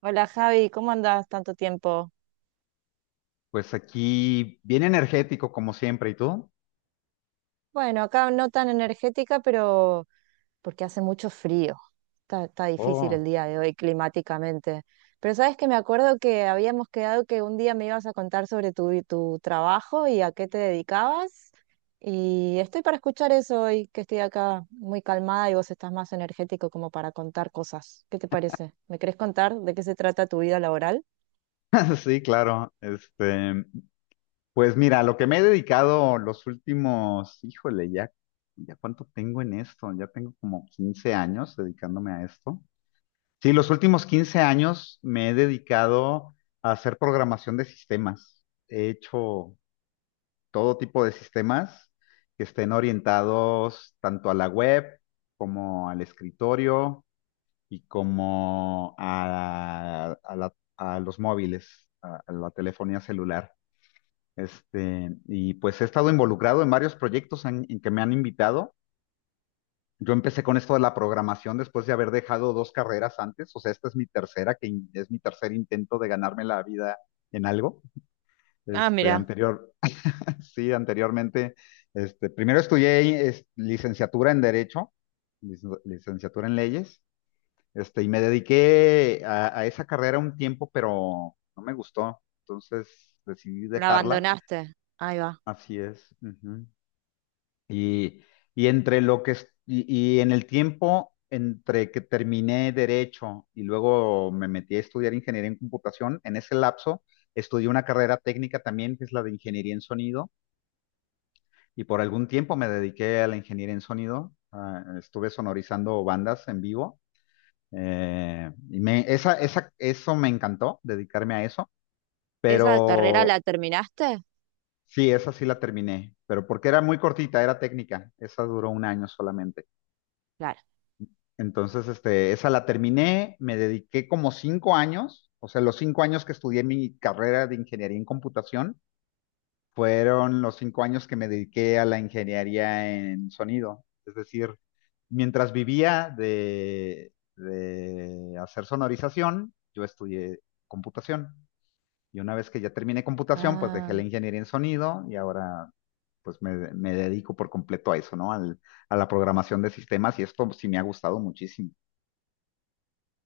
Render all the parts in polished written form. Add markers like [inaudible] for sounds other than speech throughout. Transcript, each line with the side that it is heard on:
right: Hola Javi, ¿cómo andás tanto tiempo?
left: Pues aquí, bien energético como siempre, ¿y tú?
right: Bueno, acá no tan energética, pero porque hace mucho frío. Está difícil el
left: Oh,
right: día de hoy climáticamente. Pero sabes que me acuerdo que habíamos quedado que un día me ibas a contar sobre tu trabajo y a qué te dedicabas. Y estoy para escuchar eso hoy, que estoy acá muy calmada y vos estás más energético como para contar cosas. ¿Qué te parece? ¿Me querés contar de qué se trata tu vida laboral?
left: [laughs] sí, claro. Pues mira, lo que me he dedicado los últimos, híjole, ya cuánto tengo en esto, ya tengo como 15 años dedicándome a esto. Sí, los últimos 15 años me he dedicado a hacer programación de sistemas. He hecho todo tipo de sistemas que estén orientados tanto a la web como al escritorio y como a los móviles, a la telefonía celular. Y pues he estado involucrado en varios proyectos en que me han invitado. Yo empecé con esto de la programación después de haber dejado dos carreras antes, o sea, esta es mi tercera, es mi tercer intento de ganarme la vida en algo.
right: Ah,
left: Este,
right: mira,
left: anterior, [laughs] sí, anteriormente, primero estudié licenciatura en Derecho, licenciatura en Leyes. Y me dediqué a esa carrera un tiempo, pero no me gustó. Entonces decidí
right: la
left: dejarla.
right: abandonaste. Ahí va.
left: Así es. Ujú. Y, y entre lo que es- y, y en el tiempo entre que terminé derecho y luego me metí a estudiar ingeniería en computación, en ese lapso estudié una carrera técnica también, que es la de ingeniería en sonido, y por algún tiempo me dediqué a la ingeniería en sonido. Ah, estuve sonorizando bandas en vivo. Eso me encantó, dedicarme a eso,
right: ¿Esa carrera
left: pero
right: la terminaste?
left: sí, esa sí la terminé, pero porque era muy cortita, era técnica, esa duró un año solamente.
right: Claro.
left: Entonces, esa la terminé, me dediqué como 5 años, o sea, los 5 años que estudié mi carrera de ingeniería en computación fueron los 5 años que me dediqué a la ingeniería en sonido. Es decir, mientras vivía de hacer sonorización, yo estudié computación. Y una vez que ya terminé computación, pues dejé
right: Ah,
left: la ingeniería en sonido y ahora pues me dedico por completo a eso, ¿no? A la programación de sistemas y esto sí me ha gustado muchísimo.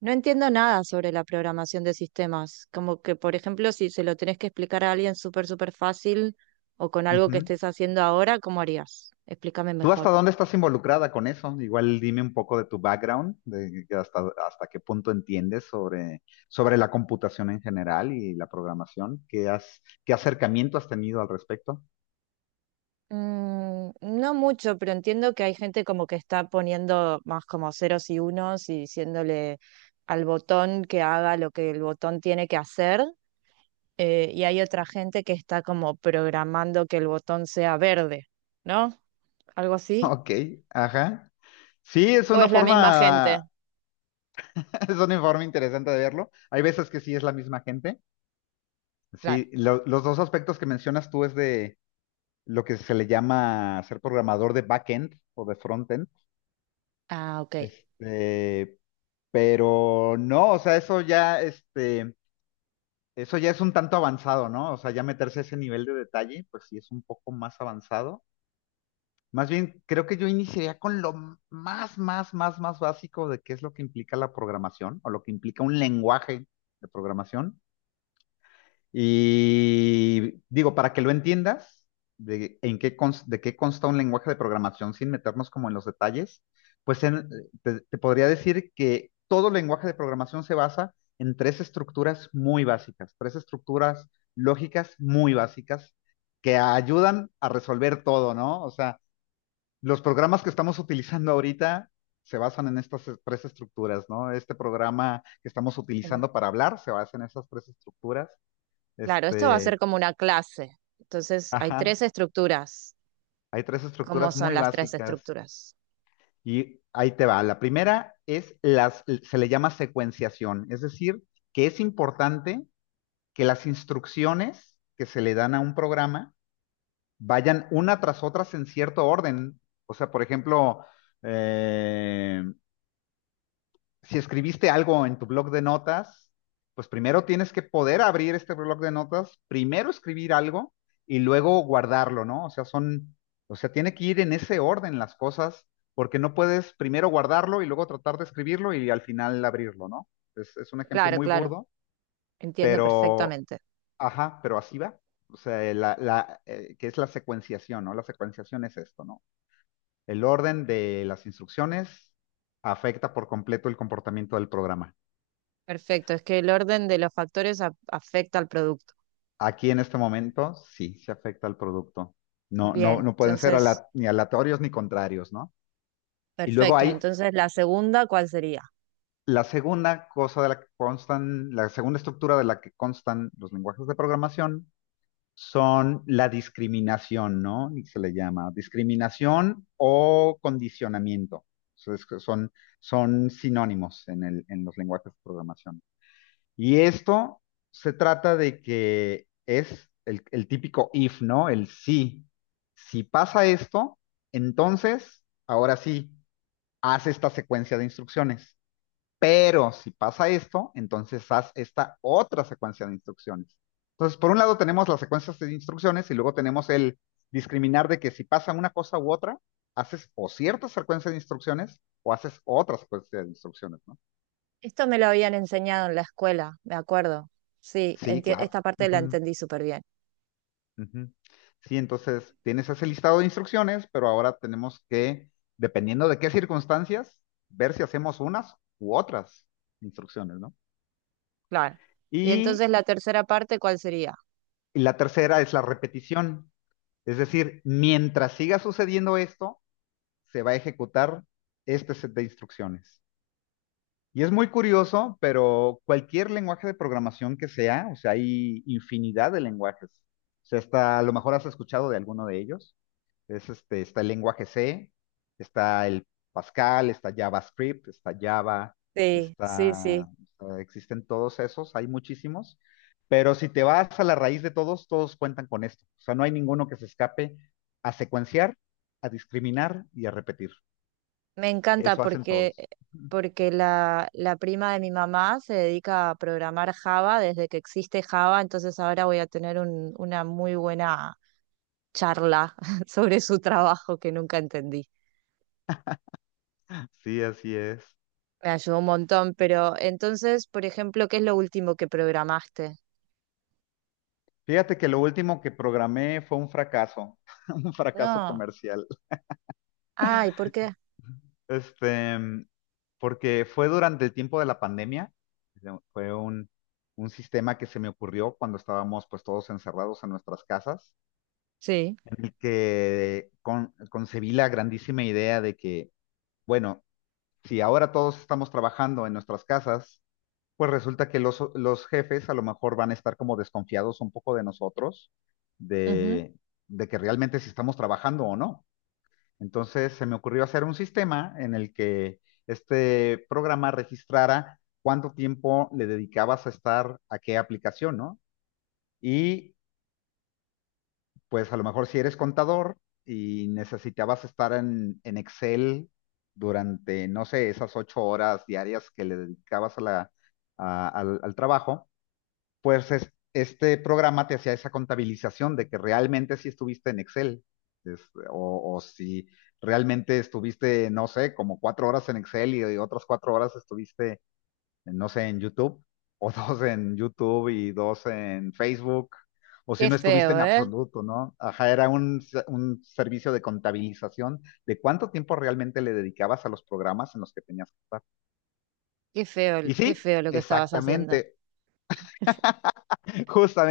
right: no entiendo nada sobre la programación de sistemas. Como que, por ejemplo, si se lo tenés que explicar a alguien súper, súper fácil o con algo que
left: Ujú.
right: estés haciendo ahora, ¿cómo harías? Explícame
left: ¿Tú
right: mejor.
left: hasta dónde estás involucrada con eso? Igual dime un poco de tu background, de que hasta qué punto entiendes sobre la computación en general y la programación. ¿Qué acercamiento has tenido al respecto? [laughs]
right: No mucho, pero entiendo que hay gente como que está poniendo más como ceros y unos y diciéndole al botón que haga lo que el botón tiene que hacer, y hay otra gente que está como programando que el botón sea verde, ¿no? ¿Algo así?
left: Ok, ajá. Sí,
right: ¿O es la misma gente?
left: [laughs] es una forma interesante de verlo. Hay veces que sí es la misma gente.
right: Claro.
left: Sí, los dos aspectos que mencionas tú es de lo que se le llama ser programador de backend o de frontend.
right: Ah, ok.
left: Este, pero no, o sea, eso ya es un tanto avanzado, ¿no? O sea, ya meterse a ese nivel de detalle, pues sí es un poco más avanzado. Más bien, creo que yo iniciaría con lo más, más, más, más básico de qué es lo que implica la programación o lo que implica un lenguaje de programación. Y digo, para que lo entiendas, de qué consta un lenguaje de programación sin meternos como en los detalles, pues te podría decir que todo lenguaje de programación se basa en tres estructuras muy básicas, tres estructuras lógicas muy básicas que ayudan a resolver todo, ¿no? O sea, los programas que estamos utilizando ahorita se basan en estas tres estructuras, ¿no? Este programa que estamos
right: El-
left: utilizando para hablar se basa en esas tres estructuras.
right: Claro, esto va a ser
left: Este,
right: como una clase. Entonces, hay tres
left: ajá,
right: estructuras.
left: hay tres
right: ¿Cómo
left: estructuras
right: son
left: muy
right: las tres
left: básicas
right: estructuras?
left: y ahí te va. La primera se le llama secuenciación, es decir, que es importante que las instrucciones que se le dan a un programa vayan una tras otras en cierto orden. O sea, por ejemplo, eh, si escribiste algo en tu blog de notas, pues primero tienes que poder abrir este blog de notas, primero escribir algo y luego guardarlo, ¿no? O sea, o sea, tiene que ir en ese orden las cosas, porque no puedes primero guardarlo y luego tratar de escribirlo y al final abrirlo, ¿no? Es un ejemplo
right: Claro,
left: muy
right: claro,
left: burdo,
right: entiendo
left: pero,
right: perfectamente.
left: ajá, pero así va. O sea, que es la secuenciación, ¿no? La secuenciación es esto, ¿no? El orden de las instrucciones afecta por completo el comportamiento del programa.
right: Perfecto, es que el orden de los factores afecta al producto.
left: Aquí en este momento sí se afecta al producto. No, no,
right: Bien,
left: no pueden ser
right: entonces,
left: ni aleatorios ni contrarios, ¿no? Y luego
right: perfecto.
left: hay
right: Entonces, la segunda, ¿cuál sería?
left: la segunda cosa de la que constan, la segunda estructura de la que constan los lenguajes de programación son la discriminación, ¿no? Y se le llama discriminación o condicionamiento. Entonces, que son sinónimos en los lenguajes de programación. Y esto se trata de que es el típico if, ¿no? El sí. Si pasa esto, entonces, ahora sí, haz esta secuencia de instrucciones. Pero si pasa esto, entonces haz esta otra secuencia de instrucciones. Entonces, por un lado tenemos las secuencias de instrucciones y luego tenemos el discriminar de que si pasa una cosa u otra, haces o cierta secuencia de instrucciones o haces otra secuencia de instrucciones, ¿no?
right: Esto me lo habían enseñado en la escuela, me acuerdo. Sí,
left: Sí, claro.
right: esta parte la
left: Ujú.
right: entendí súper bien.
left: Ujú. Sí, entonces tienes ese listado de instrucciones, pero ahora tenemos que, dependiendo de qué circunstancias, ver si hacemos unas u otras instrucciones, ¿no?
right: Claro. Y
left: Y
right: entonces la tercera parte, ¿cuál sería?
left: la tercera es la repetición. Es decir, mientras siga sucediendo esto, se va a ejecutar este set de instrucciones. Y es muy curioso, pero cualquier lenguaje de programación que sea, o sea, hay infinidad de lenguajes. O sea, hasta a lo mejor has escuchado de alguno de ellos. Está el lenguaje C, está el Pascal, está JavaScript, está Java,
right: Sí, sí, sí.
left: existen todos esos, hay muchísimos, pero si te vas a la raíz de todos, todos cuentan con esto. O sea, no hay ninguno que se escape a secuenciar, a discriminar y a repetir.
right: Me encanta
left: Eso hacen
right: porque,
left: todos.
right: porque la prima de mi mamá se dedica a programar Java desde que existe Java, entonces ahora voy a tener una muy buena charla [laughs] sobre su trabajo que nunca entendí.
left: Sí, así es.
right: Me ayudó un montón, pero entonces, por ejemplo, ¿qué es lo último que programaste?
left: Fíjate que lo último que programé fue un fracaso, [laughs] un fracaso
right: No.
left: comercial.
right: Ay, ¿por qué?
left: Este, mm, Porque fue durante el tiempo de la pandemia, fue un sistema que se me ocurrió cuando estábamos pues todos encerrados en nuestras casas,
right: Sí.
left: en el que concebí la grandísima idea de que, bueno, si ahora todos estamos trabajando en nuestras casas, pues resulta que los jefes a lo mejor van a estar como desconfiados un poco de nosotros,
right: Ujú.
left: de, de que realmente si estamos trabajando o no. Entonces se me ocurrió hacer un sistema en el que este programa registrara cuánto tiempo le dedicabas a estar a qué aplicación, ¿no? Y pues a lo mejor si eres contador y necesitabas estar en Excel durante, no sé, esas 8 horas diarias que le dedicabas a la- a- al al trabajo, pues este programa te hacía esa contabilización de que realmente si estuviste en Excel, es- o si realmente estuviste, no sé, como 4 horas en Excel y otras 4 horas estuviste, no sé, en YouTube, o [laughs] dos en YouTube y dos en Facebook, o si
right: Qué
left: no estuviste
right: feo,
left: en
right: ¿eh?
left: absoluto, ¿no? Ajá, era un servicio de contabilización de cuánto tiempo realmente le dedicabas a los programas en los que tenías que estar. Y
right: Qué
left: sí,
right: feo lo que estabas haciendo.
left: exactamente.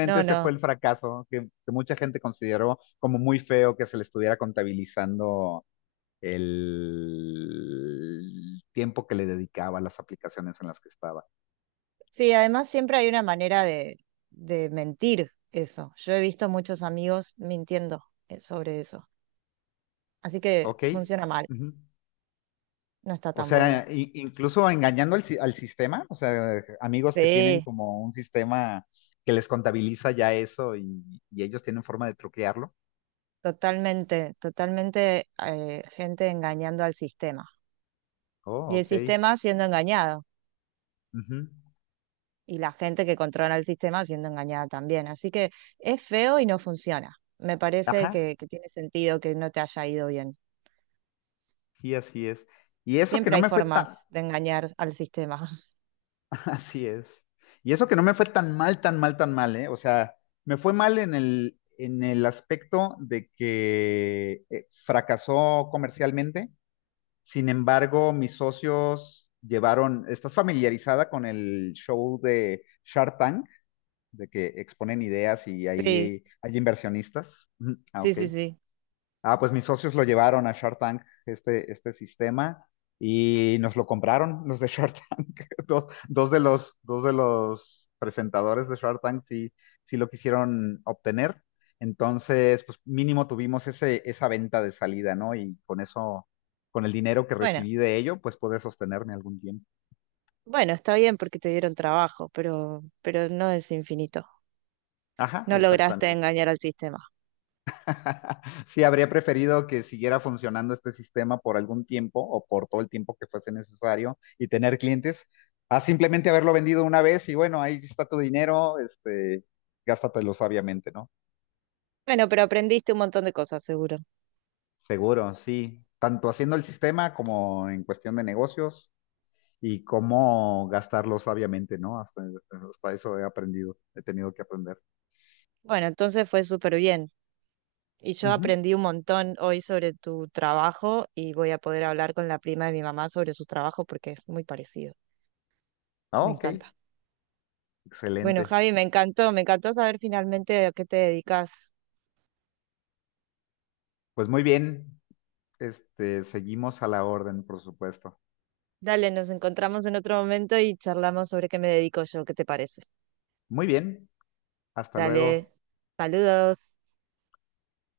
right: No,
left: ese fue
right: no.
left: el fracaso que mucha gente consideró como muy feo que se le estuviera contabilizando el tiempo que le dedicaba a las aplicaciones en las que estaba.
right: Sí, además siempre hay una manera de mentir eso. Yo he visto muchos amigos mintiendo, sobre eso. Así que
left: Ok.
right: funciona mal,
left: Ujú.
right: no está
left: O
right: tan
left: sea,
right: bueno.
left: incluso engañando al, si- al sistema, o sea, amigos que tienen
right: Sí,
left: como un sistema que les contabiliza ya eso y ellos tienen forma de truquearlo.
right: totalmente, totalmente, gente engañando al sistema.
left: Oh,
right: Y el
left: ok.
right: sistema siendo engañado.
left: Ujú.
right: Y la gente que controla el sistema siendo engañada también. Así que es feo y no funciona. Me parece
left: Ajá,
right: que tiene sentido que no te haya ido bien.
left: sí, así es. Y eso que
right: Siempre
left: no
right: hay
left: me fue tan.
right: formas de engañar al sistema. [laughs]
left: Así es. Y eso que no me fue tan mal, tan mal, tan mal, ¿eh? O sea, me fue mal en el aspecto de que fracasó comercialmente. Sin embargo, mis socios llevaron, ¿estás familiarizada con el show de Shark Tank? De que exponen ideas y
right: Sí,
left: ahí hay inversionistas. Ujú. Ah,
right: sí,
left: ok.
right: sí, sí.
left: Ah, pues mis socios lo llevaron a Shark Tank, este sistema, y nos lo compraron los de Shark Tank. [laughs] Dos de los presentadores de Shark Tank sí, sí lo quisieron obtener. Entonces, pues mínimo tuvimos esa venta de salida, ¿no? Y con eso, con el dinero que
right: Bueno,
left: recibí de ello, pues pude sostenerme algún tiempo.
right: bueno, está bien porque te dieron trabajo, pero no es infinito.
left: Ajá,
right: No lograste
left: exactamente.
right: engañar al sistema.
left: [laughs] Sí, habría preferido que siguiera funcionando este sistema por algún tiempo o por todo el tiempo que fuese necesario y tener clientes, a simplemente haberlo vendido una vez y bueno, ahí está tu dinero, gástatelo sabiamente, ¿no?
right: Bueno, pero aprendiste un montón de cosas, seguro.
left: Seguro, sí, tanto haciendo el sistema como en cuestión de negocios y cómo gastarlo sabiamente, ¿no? Hasta eso he aprendido, he tenido que aprender.
right: Bueno, entonces fue súper bien. Y yo
left: Ujú.
right: aprendí un montón hoy sobre tu trabajo y voy a poder hablar con la prima de mi mamá sobre su trabajo porque es muy parecido.
left: Ah,
right: Me
left: ok,
right: encanta. Bueno,
left: excelente.
right: Javi, me encantó saber finalmente a qué te dedicas.
left: Pues muy bien, seguimos a la orden, por supuesto.
right: Dale, nos encontramos en otro momento y charlamos sobre qué me dedico yo, ¿qué te parece?
left: Muy bien, hasta luego.
right: Dale, saludos.